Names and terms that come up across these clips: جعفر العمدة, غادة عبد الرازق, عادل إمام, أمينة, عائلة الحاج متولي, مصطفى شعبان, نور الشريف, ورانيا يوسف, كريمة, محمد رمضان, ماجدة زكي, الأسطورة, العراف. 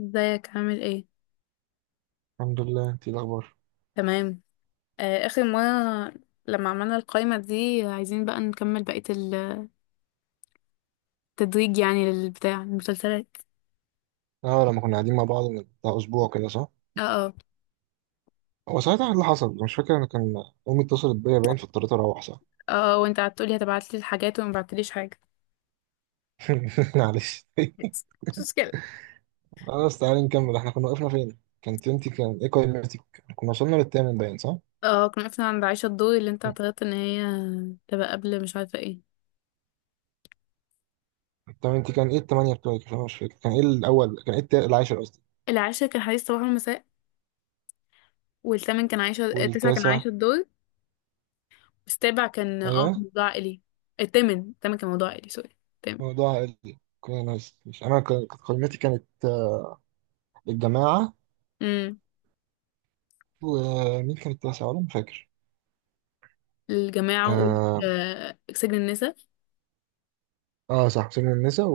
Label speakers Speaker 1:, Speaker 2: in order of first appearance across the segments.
Speaker 1: ازيك عامل ايه؟
Speaker 2: الحمد لله، انت ايه الاخبار؟
Speaker 1: تمام. آه، اخر مره لما عملنا القائمه دي عايزين بقى نكمل بقيه التدريج يعني للبتاع المسلسلات.
Speaker 2: اه، لما كنا قاعدين مع بعض من بتاع اسبوع كده، صح؟
Speaker 1: اه اه،
Speaker 2: هو ساعتها إيه اللي حصل؟ مش فاكر، انا كان امي اتصلت بيا باين فاضطريت اروح، صح.
Speaker 1: اه اه، وانت قعدت تقولي هتبعتلي الحاجات وما بعتليش حاجه.
Speaker 2: معلش.
Speaker 1: بس مش مشكله.
Speaker 2: خلاص تعالي نكمل، احنا كنا وقفنا فين؟ كانت انت كان ايه قائمتك؟ كنا وصلنا للثامن باين، صح.
Speaker 1: اه، كنا وقفنا عند عائشه الدور اللي انت اعترضت ان هي تبقى قبل، مش عارفه ايه.
Speaker 2: طب انت كان ايه الثمانية بتوعك؟ عشان انا مش فاكر، كان ايه الاول؟ كان ايه العاشر قصدي؟
Speaker 1: العاشر كان حديث صباح والمساء، والثامن كان عايشه، التاسع كان
Speaker 2: والتاسع؟
Speaker 1: عايشه الدور. السابع كان اه
Speaker 2: ايوه.
Speaker 1: كان موضوع عائلي. الثامن كان موضوع عائلي، سوري. الثامن.
Speaker 2: موضوع عائلي، كنا ناس مش انا، كانت قائمتي كانت الجماعة.
Speaker 1: امم
Speaker 2: ومين كان التاسع؟ ولا مش فاكر.
Speaker 1: الجماعه. وقلت
Speaker 2: آه،
Speaker 1: آه سجن النساء.
Speaker 2: اه صح، سجن النساء.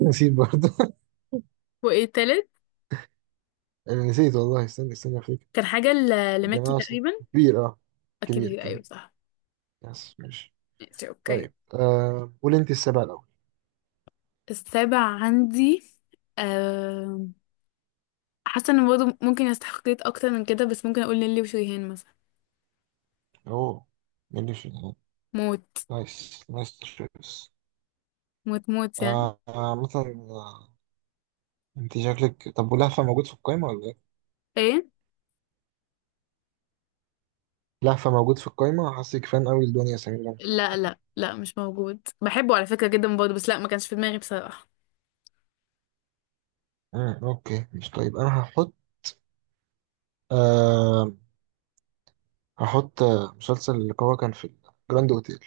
Speaker 2: نسيت برضه.
Speaker 1: وايه التالت؟
Speaker 2: انا نسيت والله، استنى استنى افتكر.
Speaker 1: كان حاجة
Speaker 2: الجمال
Speaker 1: لمكي
Speaker 2: عصام.
Speaker 1: تقريبا.
Speaker 2: كبير، اه. كبير
Speaker 1: الكبير،
Speaker 2: كبير.
Speaker 1: ايوه صح.
Speaker 2: يس، ماشي.
Speaker 1: ماشي، اوكي.
Speaker 2: طيب، قول انت السبعة الأول.
Speaker 1: السابع عندي. أم، حاسة ان برضه ممكن يستحقيت اكتر من كده، بس ممكن اقول نيلي وشريهان مثلا.
Speaker 2: اوه. ماشي.
Speaker 1: موت.
Speaker 2: نايس نايس تشويس.
Speaker 1: موت موت يعني.
Speaker 2: آه آه، مثلا، انت شكلك، طب ولهفة موجود في القايمة ولا ايه؟
Speaker 1: ايه؟
Speaker 2: لهفة موجود في القايمة، حاسك فان قوي لدنيا سمير غانم.
Speaker 1: لا لا لا، مش موجود، بحبه على فكرة جدا برضه، بس لا، ما كانش في دماغي بصراحة.
Speaker 2: مم، اوكي مش، طيب انا هحط آه مسلسل اللي هو كان في الجراند اوتيل.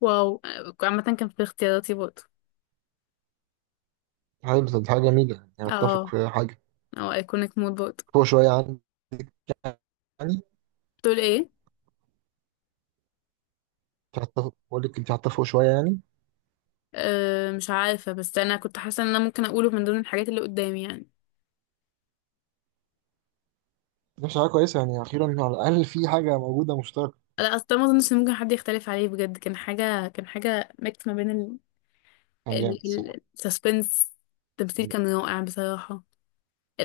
Speaker 1: واو. عامة كان في اختياراتي برضه.
Speaker 2: حلو، طب دي حاجة جميلة يعني، اتفق
Speaker 1: اه،
Speaker 2: في حاجة
Speaker 1: او ايكونيك مود برضه.
Speaker 2: فوق شوية عن يعني.
Speaker 1: تقول ايه؟
Speaker 2: تعتفق، بقول لك انت هتتفقوا شويه يعني.
Speaker 1: أه مش عارفة، بس انا كنت حاسة ان انا ممكن اقوله من ضمن الحاجات اللي قدامي يعني.
Speaker 2: مش حاجه كويسه يعني؟ اخيرا على الاقل في حاجه موجوده مشتركه.
Speaker 1: لا، اصل ده ما اظنش ان ممكن حد يختلف عليه بجد، كان حاجه ميكس ما بين
Speaker 2: كان جامد الصراحه.
Speaker 1: السسبنس. التمثيل كان رائع بصراحه.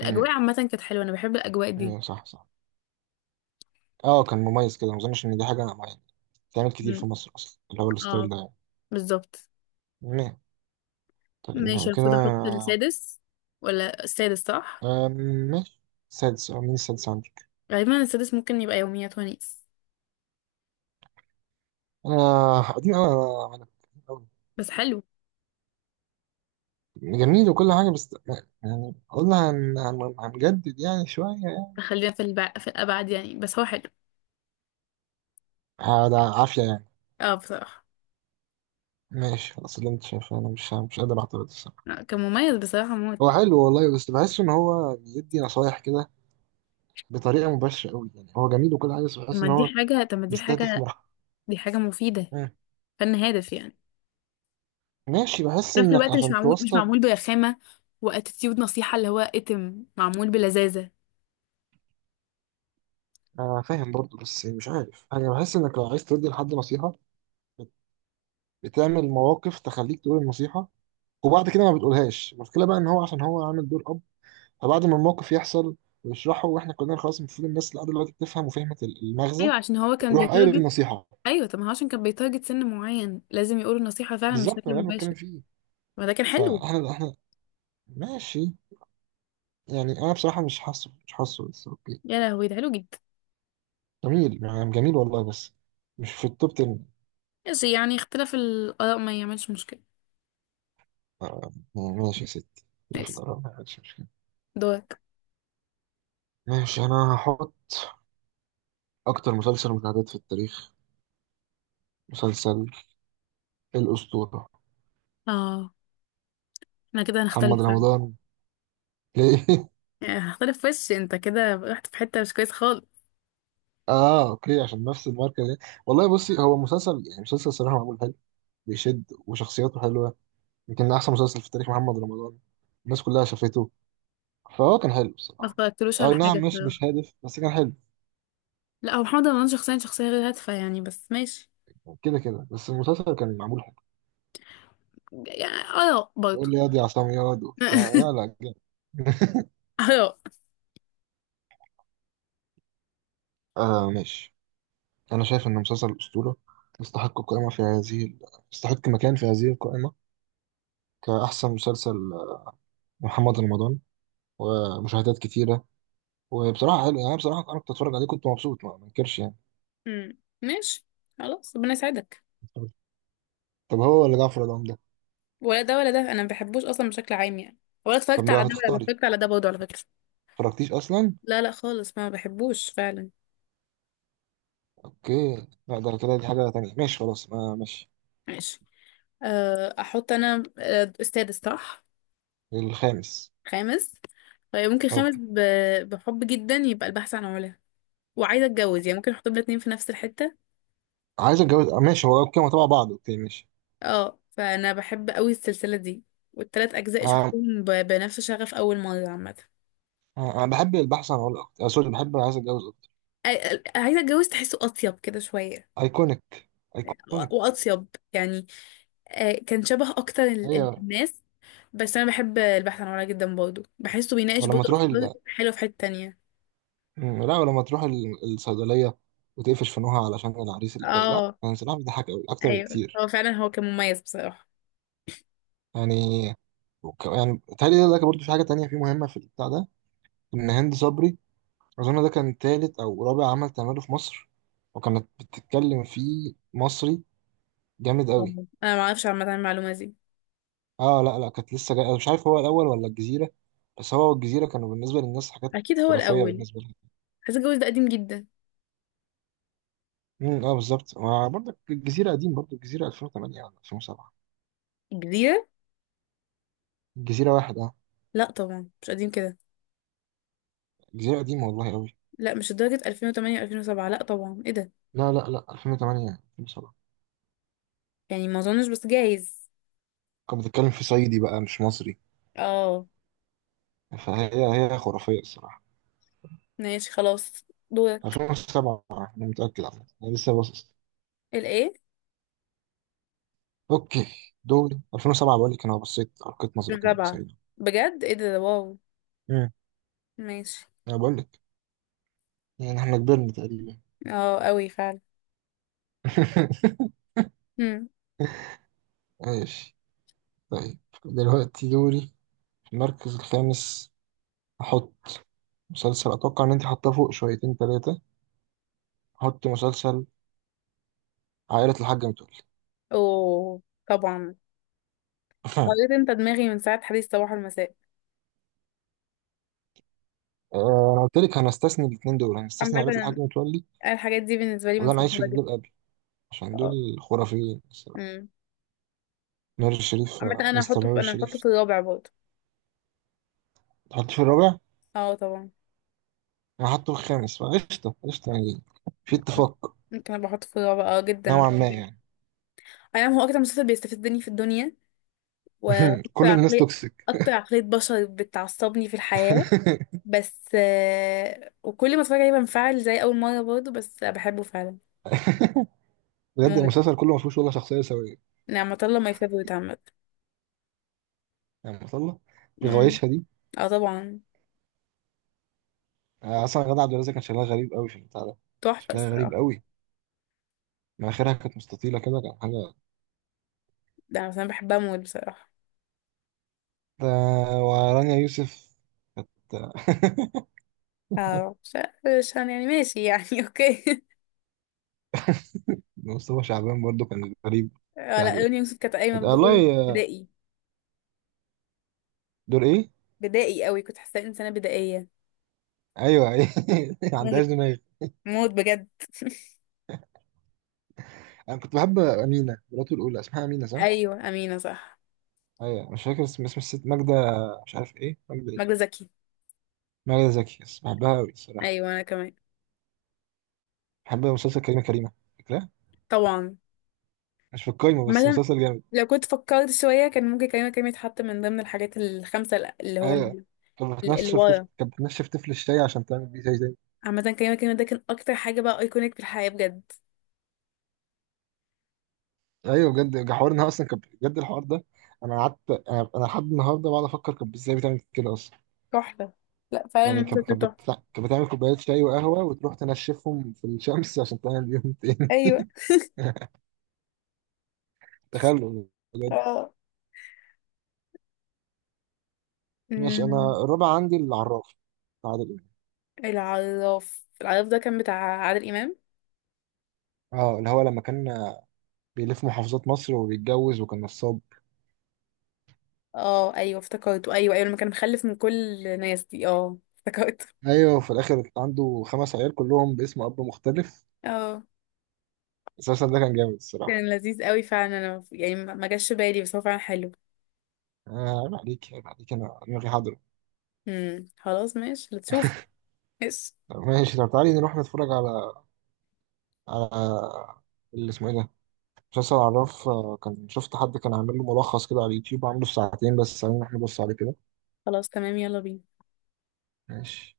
Speaker 2: امم،
Speaker 1: عامه كانت حلوه، انا بحب الاجواء دي.
Speaker 2: أيوة صح صح. اه، كان مميز كده، ما اظنش ان دي حاجه يعني بتتعمل كتير
Speaker 1: مم.
Speaker 2: في مصر اصلا، اللي هو الستايل
Speaker 1: اه،
Speaker 2: ده يعني.
Speaker 1: بالظبط.
Speaker 2: نعم. طيب، نعم
Speaker 1: ماشي،
Speaker 2: كده.
Speaker 1: المفروض احط السادس، ولا السادس صح.
Speaker 2: آم، ماشي. سادس، اه مين السادس عندك؟
Speaker 1: غالبا السادس ممكن يبقى يوميات ونيس،
Speaker 2: انا قديم قوي انا، أوي.
Speaker 1: بس حلو.
Speaker 2: جميل وكل حاجه بس يعني، قلنا هنجدد يعني شويه يعني.
Speaker 1: خلينا في الابعد يعني، بس هو حلو.
Speaker 2: ده عافيه يعني.
Speaker 1: اه بصراحه.
Speaker 2: ماشي خلاص، اللي انت شايفه، انا مش قادر اعترض.
Speaker 1: لا، كان مميز بصراحه موت.
Speaker 2: هو حلو والله، بس بحس ان هو بيدي نصايح كده بطريقه مباشره قوي يعني، هو جميل وكل حاجه بس بحس ان هو
Speaker 1: طب ما دي
Speaker 2: مستهدف
Speaker 1: حاجه،
Speaker 2: مرحله.
Speaker 1: دي حاجه مفيده.
Speaker 2: مم.
Speaker 1: فن هادف يعني،
Speaker 2: ماشي، بحس
Speaker 1: في نفس
Speaker 2: انك
Speaker 1: الوقت مش
Speaker 2: عشان توصل،
Speaker 1: معمول برخامة واتيتيود نصيحة، اللي هو اتم معمول بلذاذة.
Speaker 2: فاهم برضه، بس مش عارف، انا بحس انك لو عايز تدي لحد نصيحه بت- بتعمل مواقف تخليك تقول النصيحه، وبعد كده ما بتقولهاش. المشكله بقى ان هو عشان هو عامل دور اب، فبعد ما الموقف يحصل ويشرحه، واحنا كلنا خلاص المفروض الناس اللي قاعده دلوقتي بتفهم وفهمت المغزى،
Speaker 1: ايوه، عشان هو كان
Speaker 2: يروح قايل
Speaker 1: بيتارجت.
Speaker 2: النصيحه.
Speaker 1: ايوه، طب ما هو عشان كان بيتارجت سن معين لازم يقول النصيحة فعلا
Speaker 2: بالظبط، ما
Speaker 1: بشكل
Speaker 2: ده اللي بتكلم
Speaker 1: مباشر.
Speaker 2: فيه.
Speaker 1: ما ده كان حلو.
Speaker 2: فاحنا ماشي. يعني انا بصراحه مش حاسه بس اوكي.
Speaker 1: يا لهوي ده حلو جدا.
Speaker 2: جميل يعني، جميل والله، بس مش في التوب 10.
Speaker 1: بس يعني اختلاف الآراء ما يعملش مشكلة.
Speaker 2: آه، يعني ماشي يا ستي. لا، في
Speaker 1: ماشي.
Speaker 2: الآراء ما عادش مشكله.
Speaker 1: دورك.
Speaker 2: ماشي، انا هحط اكتر مسلسل مشاهدات في التاريخ، مسلسل الاسطوره،
Speaker 1: اه، احنا كده
Speaker 2: محمد
Speaker 1: هنختلف فعلا.
Speaker 2: رمضان. ليه؟
Speaker 1: يعني هنختلف، وش انت كده رحت في حتة مش كويس خالص.
Speaker 2: اه اوكي، عشان نفس الماركه دي. والله بصي، هو مسلسل يعني، مسلسل صراحه معمول حلو، بيشد، وشخصياته حلوه. يمكن احسن مسلسل في تاريخ محمد رمضان، الناس كلها شافته، فهو كان حلو
Speaker 1: ما
Speaker 2: بصراحه.
Speaker 1: اتفرجتلوش
Speaker 2: اي
Speaker 1: على حاجة
Speaker 2: نعم، مش
Speaker 1: الصراحة.
Speaker 2: هادف بس كان حلو،
Speaker 1: لا، هو محمد رمضان شخصيا شخصية غير هادفة يعني، بس ماشي.
Speaker 2: كده كده، بس المسلسل كان معمول حلو.
Speaker 1: يعني آراء برضه.
Speaker 2: يقول لي ياض يا عصام ياض وبتاع، لا لا جامد.
Speaker 1: آراء.
Speaker 2: ماشي. أنا شايف إن مسلسل الأسطورة يستحق قائمة في هذه ال- يستحق مكان في هذه القائمة كأحسن مسلسل، محمد رمضان، ومشاهدات كتيرة. وبصراحة حلو يعني، بصراحة أنا كنت أتفرج عليه كنت مبسوط، ما انكرش يعني.
Speaker 1: امم، ماشي. خلاص، ربنا يساعدك.
Speaker 2: طب هو ولا جعفر العمدة ده؟
Speaker 1: ولا ده ولا ده، انا ما بحبوش اصلا بشكل عام يعني. ولا
Speaker 2: طب
Speaker 1: اتفرجت على
Speaker 2: ما
Speaker 1: ده ولا
Speaker 2: هتختاري،
Speaker 1: اتفرجت على ده برضه، على فكره.
Speaker 2: متفرجتيش أصلا؟
Speaker 1: لا لا خالص، ما بحبوش فعلا.
Speaker 2: أوكي، لا ده كده دي حاجة تانية، ماشي خلاص، ما ماشي.
Speaker 1: ماشي. احط انا السادس صح.
Speaker 2: الخامس.
Speaker 1: خامس. طيب ممكن
Speaker 2: طب
Speaker 1: خامس، بحب جدا، يبقى البحث عن علا. وعايزه اتجوز يعني، ممكن احط الاتنين في نفس الحته.
Speaker 2: عايز أتجوز، ماشي هو كده تبع بعض، أوكي ماشي.
Speaker 1: اه، فانا بحب قوي السلسله دي، والتلات اجزاء
Speaker 2: انا
Speaker 1: شفتهم بنفس شغف اول مره عامه.
Speaker 2: أنا بحب البحث عن عملاق أكتر. آه، سوري، بحب عايز اتجوز اكتر.
Speaker 1: عايزه اتجوز تحسه اطيب كده شويه،
Speaker 2: ايكونيك، ايكونيك.
Speaker 1: واطيب يعني. كان شبه اكتر
Speaker 2: ايوه،
Speaker 1: الناس. بس انا بحب البحث عن ورا جدا برضه، بحسه بيناقش
Speaker 2: ولما
Speaker 1: برضه
Speaker 2: تروح
Speaker 1: أفكار حلوه في حته تانية.
Speaker 2: مم، لا ولما تروح الصيدليه وتقفش في نوها علشان العريس اللي جاي، لا
Speaker 1: اه.
Speaker 2: كان سلاح، بيضحك قوي اكتر
Speaker 1: ايوه،
Speaker 2: بكتير
Speaker 1: هو فعلا كان مميز بصراحه.
Speaker 2: يعني. يعني تهيألي ده برضه في حاجه تانية في مهمه في البتاع ده، ان هند صبري اظن ده كان تالت او رابع عمل تعمله في مصر، وكانت بتتكلم فيه مصري جامد
Speaker 1: آه.
Speaker 2: قوي.
Speaker 1: انا ما اعرفش عامه عن المعلومه دي.
Speaker 2: اه لا لا، كانت لسه جاية، مش عارف هو الاول ولا الجزيره، بس هو الجزيره كانوا بالنسبه للناس حاجات
Speaker 1: اكيد هو
Speaker 2: خرافيه
Speaker 1: الاول.
Speaker 2: بالنسبه لهم.
Speaker 1: حاسه الجواز ده قديم جدا.
Speaker 2: امم، اه بالظبط، ما برضك الجزيره قديم برضه، الجزيره 2008 ولا 2007؟
Speaker 1: الجزيره.
Speaker 2: الجزيره واحد، اه.
Speaker 1: لا طبعا مش قديم كده.
Speaker 2: الجزيره قديمه والله قوي.
Speaker 1: لا، مش لدرجه 2008 و2007، لا طبعا، ايه ده؟
Speaker 2: لا لا لا، 2008، 2007.
Speaker 1: يعني ما اظنش، بس جايز.
Speaker 2: كان بتتكلم في صعيدي بقى مش مصري،
Speaker 1: اه.
Speaker 2: فهي خرافيه الصراحه.
Speaker 1: ماشي خلاص، دورك.
Speaker 2: 2007 انا متاكد عامه، انا لسه باصص.
Speaker 1: الايه؟
Speaker 2: اوكي، دوري 2007، بقول لك انا بصيت القيت نظره كده
Speaker 1: الرابعة؟
Speaker 2: سعيده.
Speaker 1: بجد، ايه ده، واو.
Speaker 2: امم.
Speaker 1: ماشي.
Speaker 2: انا بقول لك، يعني احنا كبرنا تقريبا.
Speaker 1: اه، قوي فعلا. امم.
Speaker 2: ماشي. طيب، دلوقتي دوري في المركز الخامس أحط مسلسل أتوقع إن أنت حاطاه فوق شويتين تلاتة، أحط مسلسل عائلة الحاج متولي.
Speaker 1: اوه، طبعا. قريت انت دماغي من ساعة حديث صباح المساء.
Speaker 2: أنا قلت لك هنستثني الاتنين دول، هنستثني عائلة الحاج
Speaker 1: عامة
Speaker 2: متولي
Speaker 1: الحاجات دي بالنسبة لي
Speaker 2: وده أنا عايش في
Speaker 1: مفضلة جدا.
Speaker 2: جلباب أبي، عشان
Speaker 1: اه.
Speaker 2: دول خرافيين الصراحة.
Speaker 1: امم.
Speaker 2: نور الشريف،
Speaker 1: عامة
Speaker 2: مستر نور
Speaker 1: انا هحطه
Speaker 2: الشريف.
Speaker 1: في الرابع برضه.
Speaker 2: تحطيه في الرابع؟
Speaker 1: اه طبعا.
Speaker 2: أنا حاطه في الخامس، فقشطة قشطة يعني. في اتفاق،
Speaker 1: ممكن ابقى احطه في الرابع، اه جدا
Speaker 2: نوعا
Speaker 1: بحبه
Speaker 2: ما
Speaker 1: جدا.
Speaker 2: يعني.
Speaker 1: انا هو اكتر مسلسل بيستفزني في الدنيا، واكتر
Speaker 2: كل الناس
Speaker 1: عقلية،
Speaker 2: توكسيك.
Speaker 1: اكتر عقلية بشر بتعصبني في الحياة. بس وكل ما اتفرج عليه بنفعل زي اول مره برضه، بس بحبه فعلا.
Speaker 2: بجد،
Speaker 1: موت.
Speaker 2: المسلسل كله ما فيهوش ولا شخصية سوية،
Speaker 1: نعمة الله ماي فيفورت عامة.
Speaker 2: يعني ما شاء الله،
Speaker 1: أمم.
Speaker 2: بغوايشها دي.
Speaker 1: اه طبعا.
Speaker 2: اصلا غادة عبد الرازق كان شكلها غريب قوي في البتاع ده،
Speaker 1: تحفة
Speaker 2: شكلها غريب
Speaker 1: الصراحة.
Speaker 2: قوي، مناخيرها كانت مستطيله كده، كان حاجه.
Speaker 1: ده انا مثلا بحبها موت بصراحة.
Speaker 2: ده ورانيا يوسف كانت،
Speaker 1: اه، مش مش هن- يعني ماشي يعني. اوكي.
Speaker 2: مصطفى شعبان برضو كان غريب
Speaker 1: اه
Speaker 2: بتاع
Speaker 1: لا،
Speaker 2: ده.
Speaker 1: رانيا يوسف كانت قايمة
Speaker 2: آه،
Speaker 1: بدور
Speaker 2: والله،
Speaker 1: بدائي.
Speaker 2: دور ايه؟
Speaker 1: بدائي قوي، كنت حاساها انسانة بدائية.
Speaker 2: ايوه ايه ما
Speaker 1: موت.
Speaker 2: عندهاش دماغ.
Speaker 1: موت بجد.
Speaker 2: انا كنت بحب امينه مراته الاولى، اسمها امينه صح؟
Speaker 1: ايوه، امينة صح.
Speaker 2: ايوه، مش فاكر اسم الست ماجده، مش عارف ايه ماجده ايه.
Speaker 1: ماجدة زكي.
Speaker 2: ماجده زكي، بس بحبها قوي الصراحه.
Speaker 1: ايوه انا كمان.
Speaker 2: بحب مسلسل كريمه كريمه، فاكرها؟
Speaker 1: طبعا.
Speaker 2: مش في القايمه بس
Speaker 1: مثلا
Speaker 2: مسلسل جامد.
Speaker 1: لو كنت فكرت شوية كان ممكن كريمة كريم يتحط من ضمن الحاجات الخمسة اللي هو
Speaker 2: ايوه،
Speaker 1: من اللي ورا.
Speaker 2: كانت بتنشف طفل الشاي عشان تعمل بيه زي زي،
Speaker 1: عامة كريمة كريم ده كان أكتر حاجة بقى أيكونيك في الحياة بجد.
Speaker 2: ايوه بجد، حوار انها اصلا كانت، بجد الحوار ده، انا قعدت، انا لحد النهارده بقعد افكر كانت ازاي بتعمل كده اصلا.
Speaker 1: تحفة. لا فعلا
Speaker 2: يعني كانت
Speaker 1: المسلسل
Speaker 2: كانت
Speaker 1: تحفة.
Speaker 2: بت- كانت بتعمل كوبايات شاي وقهوه وتروح تنشفهم في الشمس عشان تعمل بيهم تاني.
Speaker 1: أيوة.
Speaker 2: تخيل، بجد.
Speaker 1: اه.
Speaker 2: ماشي،
Speaker 1: أمم.
Speaker 2: انا الرابع عندي العراف، عادل امام.
Speaker 1: العراف، العراف ده كان بتاع عادل إمام.
Speaker 2: اه، اللي هو لما كان بيلف محافظات مصر وبيتجوز وكان نصاب.
Speaker 1: اه أيوة افتكرته، أيوة أيوة لما كان مخلف من كل الناس دي، اه افتكرته.
Speaker 2: ايوه، وفي الاخر عنده خمس عيال كلهم باسم اب مختلف،
Speaker 1: اه،
Speaker 2: اساسا ده كان جامد الصراحه.
Speaker 1: كان لذيذ قوي فعلا، أنا يعني ما جاش بالي، بس هو فعلا حلو.
Speaker 2: آه، عيب عليك عيب عليك، انا دماغي حاضرة.
Speaker 1: خلاص ماشي هتشوف. ماشي.
Speaker 2: طب ماشي، طب تعالي نروح نتفرج على على اللي اسمه ايه ده، مسلسل عراف. كان شفت حد كان عامل له ملخص كده على اليوتيوب، عامله في ساعتين بس، عايزين احنا نبص عليه كده.
Speaker 1: خلاص تمام، يلا بينا.
Speaker 2: ماشي.